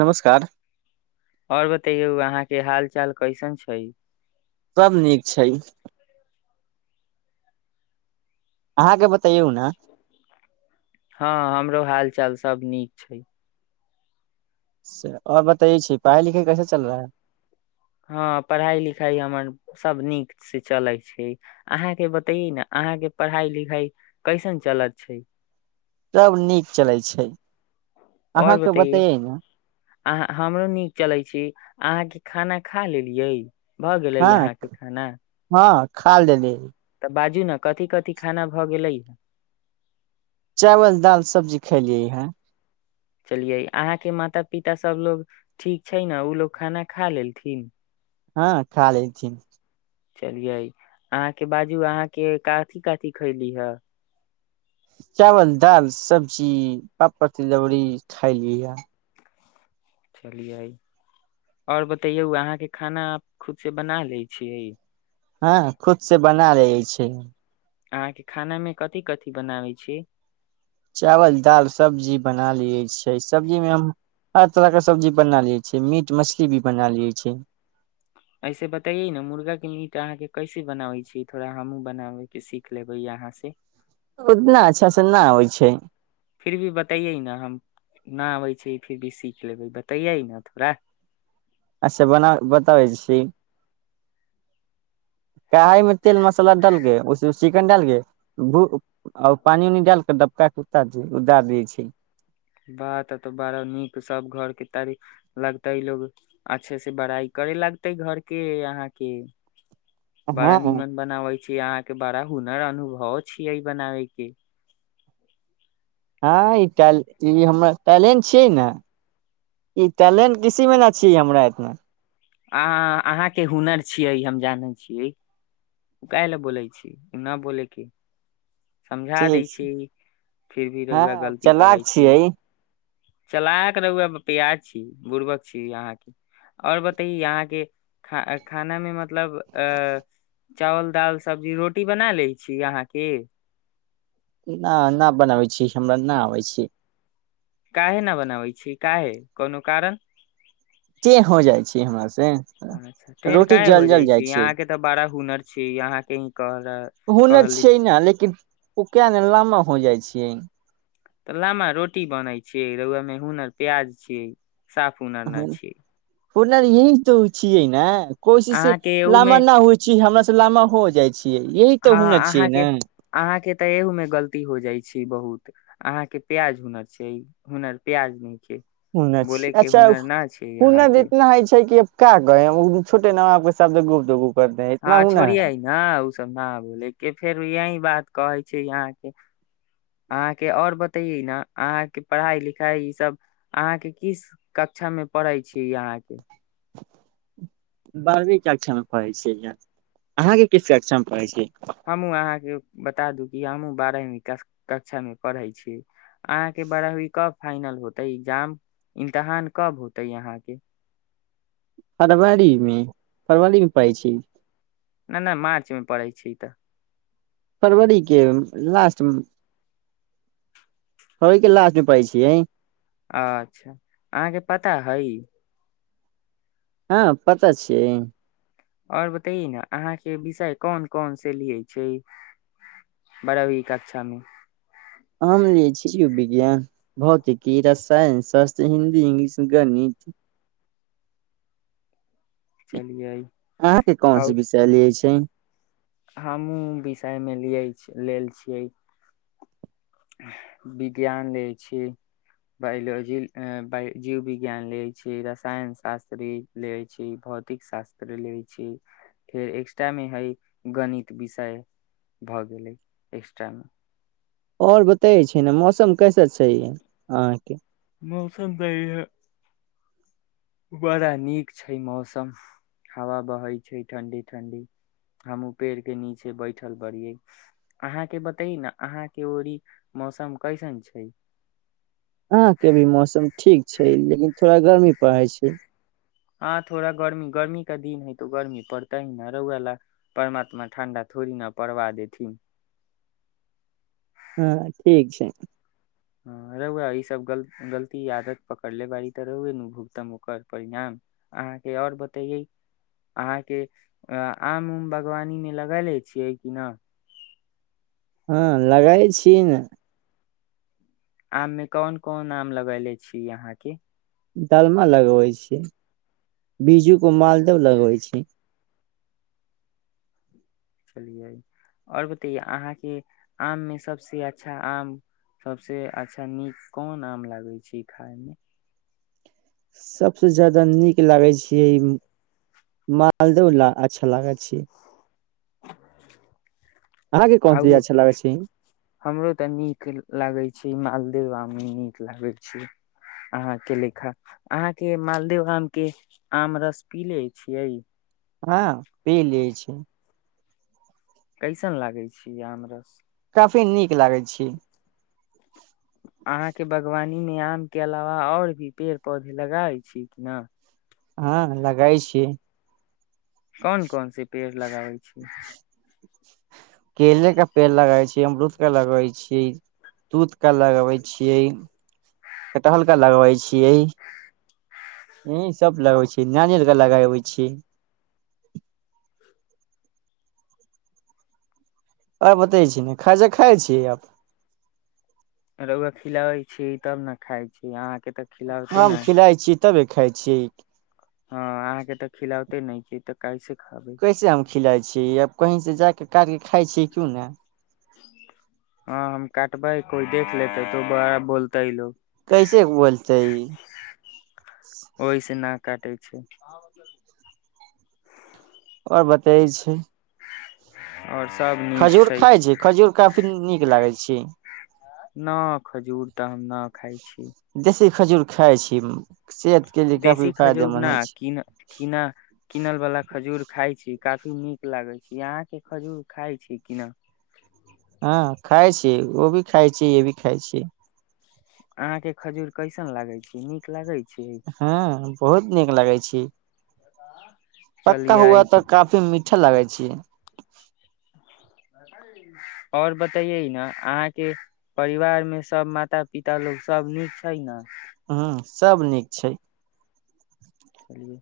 नमस्कार आओर बतैयौ अहाँके हाल चाल कैसन छै सभ नीक छै अहाँके बतैयौ ने हँ हमरो हाल चाल सभ नीक छै से आओर बतै छी पढ़ाई लिखाइ कैसे चल रहा है हँ पढ़ाई लिखाइ हमर सभ नीक से चलै छै अहाँके बतैै ने अहाँके पढ़ाइ लिखाइ कैसन चलत छै त नीक चलै छै आओर अहाँके बतय बतैयै ने अह हमरो नीक चलै छी अहाँके खाना खा लेलियै भऽ गेलै हँ यहाँके खाना हँ खा लेली तऽ बाजू न कथि कथि खाना भऽ गेलै चावल दाल सब्जी खेलियै हे चलियै अहाँके माता पिता सभलोग ठीक छै ने ओ लोग खाना खा लेलथिन हँ खा लेलथिन चलियै अहाँके बाजू अहाँके कथी कथी खयली हे चावल दाल सब्जी पापड़ तिलौरी खायलि हन चलियै आओर बतैयौ अहाँके खाना खुदसँ बना लै छियै हँ खुद से बनालै छियै अहाँके खानामे कथि कथि बनाबै छी चावल दाल सब्जी बना लियै छियै सब्जीमे हम हर तरहके सब्जी बना लियै छियै मीट मछली भी बना लै छियै ऐसे बताइये ने मुर्गाके मीट अहाँके कैसे बनाबै छियै थोड़ा हमहूँ बनाबैके सीख लेबै अहाँ से ओना अच्छासे न आबै छै फिर भी बतैयै ने हम ना आबै छी फिर भी सीख लेबै बतैयै ने थोड़ा अच्छा बना बताबै छी कढ़ाई में तेल मसाला डालके उस उस चिकन डालके पानि उनी डालके डबका के उतार दै छियै बात तऽ बड़ा नीक सब घरके तऽ लगतै लोग अच्छे से बड़ाइ करे लगतै घरके अहाँके हँ बड़ा निमन बनाबै छियै अहाँके बड़ा हुनर अनुभव छियै बनाबै के ह ई हम टैलेंट छियै ने ई टलेंट किसी मे ना छियै हमरा एतना अ अहाँके हुनर छियै हम जानै छियै काह लए बोलै छियै नहि बोलैके समझा दै ठीक छै छी फिर भी हँ रौआ गलती करै चलाक छी छियै चलाक रहुआ प्याज छी बुर्बक छी अहाँके आओर बताइ अहाँके खाना खानामे मतलब अ चावल दाल सब्जी रोटी बनालै छी अहाँके न न बनाबै छी हमरा न आबै छै काहे न बनाबै छी काहे कोनो कारण जे हो जाइ छै हमरा सब अच्छा तेढ़ काहे हो जाइ छै अहाँके तऽ बड़ा हुनर छी अहाँके ही कह कह ओकिया न नमे हो जाइ छियै तऽ लामा रोटी बनैत छियै रौआ मे हुनर प्याज छियै साफ हुनर ना छै हुनर ई हे तऽ छियै ने कोशी से अहाँके एहू मे लामा ना होइ छी हमरा सलामा हो जाइ छै हँ अहाँके अहाँके तऽ एहू मे गलती हो जाइत छै बहुत अहा के प्याज हुनर छै हुनर प्याज न हुनर छी बोले के अच्छा हुनर छै हुनर अहाँके इतना होइ छै कि का कहे छोटे न सब गुप द गू हँ इतना हुनर छोड़ियै है न उ सब नब के फेर यही बात कहे छै अहाँ के अहाँके आऔर बतेयै ने अहाँ के पढ़ाई लिखाई ई सब अहाँ के किस कक्षा मे पढ़ै छी अहाँ के बारवीं कक्षा मे पढ़ै छियै इहाँ अहाँके किस कक्षा मे पढ़ै छियै हमहूँ अहाँके बता दू कि हमहूँ बारहवीं कक्षामे पढ़ै छी अहाँके बारहवी कब फाइनल होतै एग्जाम इम्तहान कब होतै अहाँके फरवरी मे फरवरीमे पड़ै छै नहि नहि मार्चमे पड़ै छै तऽ फरवरी के लास्ट मे ओहिके लास्टमे पड़ै छियै अच्छा अहाँके पता हइ हँ पता छियै आओर बतैए ने अहाँके विषय कोन कोन से लियै छै बारहवीं कक्षामे हम लिये छी विज्ञान भौतिकी रसायन शास्त्र हिन्दी इंग्लिश गणित चलियै अहाँके आओर कोनसे विषय लियै छियै हमहुँ विषयमे लिय लेल छियै विज्ञान लै छी बायोलॉजी बाय जीव विज्ञान लै छी रसायन शास्त्र लै छी भौतिक शास्त्र लै छी फेर एक्स्ट्रामे हइ गणित विषय भऽ गेलै एक्स्ट्रामे आओर बतैयै छी ने मौसम कैसे छै अहाँके मौसम तऽ इहे बड़ा नीक छै मौसम हवा बहै छै ठण्ढी ठण्ढी हमहूँ पेड़के नीचे बैठल बरियै अहाँके बतयै न अहाँके ओड़ी मौसम कैसन छै अहाँके भी मौसम ठीक छै लेकिन थोड़ा गर्मी पड़इ छै हँ थोड़ा गर्मी गर्मी का दिन है तऽ गर्मी पड़तै न रौआ ला परमात्मा ठंडा थोड़ी न पड़वा देथिन हँ ठीक छै रौआ ई सभ गल गलती आदत पकड़ले बाड़ी तऽ रौए ने भुगतम ओकर परिणाम अहाँके आओर बतैयै अहाँके आम उम बागवानीमे लगैले छियै कि नहि हँ लगैले छियै न आममे कोन कोन आम लगैले छी अहाँके डालमा लगबै छी बीज्जू के मालदव लगबै छी चलियै आओर बतैयै अहाँके आममे सभसँ अच्छा आम सभसँ अच्छा नीक कोन आम लागै छै खायमे सभसँ जादा नीक लागै छियै ई मालदेव ल अच्छा लागै छै अहाँके कोन आरो चीज अच्छा लागे छै हमरो तऽ नीक लागै छै मालदेव आम नीक लागै छै अहाँके लेखा अहाँके मालदेव आम के आम रस पीले छियै हँ पी लेय छियै कैसन लागै छी आमरस काफी नीक लागै छियै उमे आम के अलावा आओर भी पेड़ पौधे लगाबै छी कि ने हँ लगाय छियै कौन कौनसे पेड़ लगाबै छियै केले का पेड़ लगबै छियै अमरूद का लगबै छियै तूत का लगबै छियै कटहल का लगबै छियै इं सब लगाबै छी नारियल कें लगाबै छिय आओर बतबै छी ने खाजा खाइ छियै आब खिलाबै छियै तब ने खाइ छियै अहाँ के तऽ खिलाबते हम न खिलाइ छियै तबे खाइ छियै हँ अहाँके तऽ खिलाउ नहि तऽ कैसे खाबै कैसे हम खिलाए छी आब कहीं से जा क कारके खााय छी क्यू ने हँ हम काटबै कोइ देख लेतै तो बड़ा बोलता ह लोग कैसे बोलतेै का करै छै आओर बतैय छै और सब नीक खजूर खााय छै खजूर काफी नीक की लागै छी न खजूर त न खाइ छी खजूुर खाइ छी सेहत के लिए काफी देशी खजूर फायदेमंद न होइ छै किन किनल वाला खजूर खााय छी काफी नीक लागै छै यहाँके खजूर खाइ छी किना हँ खाइ छीय एगो ओ भी खाइ छी य भी खाइ छी अहां के खजूर कैसन लागे छै नीक लागे छै हँ बहुत नीक लागै छी पक्का हुआ चलिये तऽ काफी मीठा लागै छै ओर बतैे ने अहाँके परिवार मे सब माता पिता लोग सब नीक छै ने ह सब नीक छै चलियए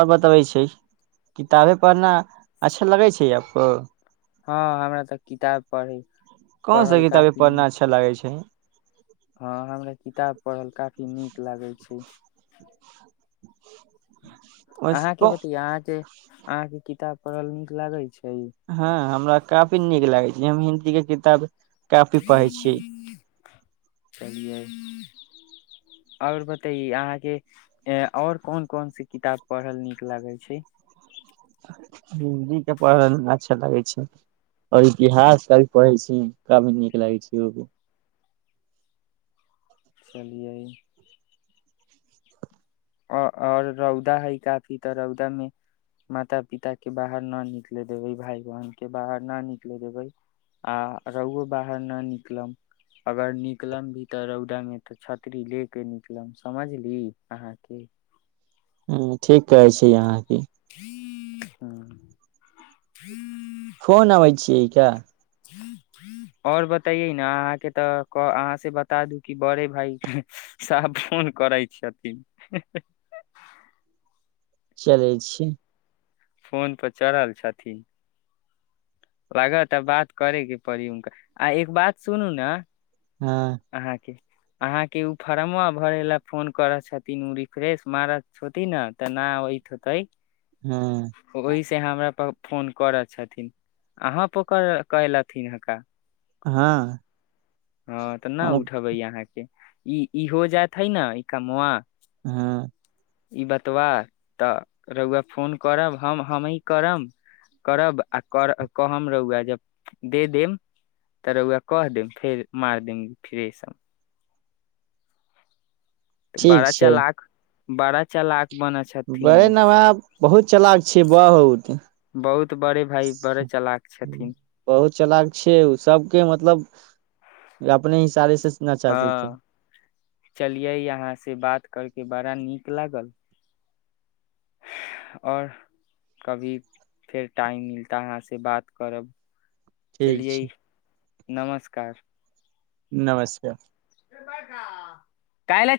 आओर बतबै छै किताबे पढ़ना अच्छा लगै छै आपको हँ हमरा तऽ किताब पढ़ै कोन स किताबे पढ़ना अच्छा लागे छै हँ हमरा किताब पढ़ल काफी नीक लागैत छै अहाँके बतैयए अहाँ जे अहाँके किताब पड़ल नीक लागै छै हँ हमरा काफी नीक लागैत छै हम हि कि किताब कापी पढ़ै छियै चलियै आओर बतैै अहाँके आओर कोन कोनसँ किताब पढ़ल नीक लागै छै हिन्दीके पढ़मे अच्छा लागै छै आओर इतिहास क भी पढ़ै छी काभी नीक लगै छै ओ चलियै आओर रौदा हइ काफी तऽ रौदामे माता पिताके बाहर न निकले देबै भाय बहिनके बाहर न निकले देबै आ रहुओ बाहर नहि निकलम अगर निकलम भी तऽ रौदामे तऽ छतरी ले कऽ निकलम समझली अहाँके क ह ठीक कहै छी अहाँ [unintelligible] जा आओर बतइयै ने अहाँके तऽ अहाँ से बता दू कि बड़े भाई साहब फोन करै छथिन चलै छी फोनपर चढ़ल छथिन लागता बात करयके पड़ी हुनका आ एक बात सुनू ने हँ अहाँके अहाँके उ फार्मो भरे ल फोन करऽ छथिन ओ रिफ्रेश मारत हेथिन न तऽ न होत हेतै हँ ओहि से हमरा पर फोन करै छथिन अहाँ पर कलथिन हनका हँ हँ तऽ न उठेबै अहाँके ई ई हो जात हइ न ई कमवा हँ ई बतबा तऽ रौआ फोन करब हम हमहीँ करब करब आ कर कहम रौआ जब दे देम तऽ रौआ कह देब फेर मार देम फिरे सम ठीक बड़ा छै चलाक बारा बड़े नवाब बहुत चलाक छै बहुत बहुत बड़े भाय बड़े चलाक छथिन बहुत चलाक छै ओ सबके मतलब अपने हिसाबे से नचा देतै चलियै अहाँ से बात करके बड़ा नीक लागल आओर कभी फेर टाइम मिलता अहाँसँ बात करब ठीक चलियै छै नमस्कार नमस्कार रे बड़का काल्हे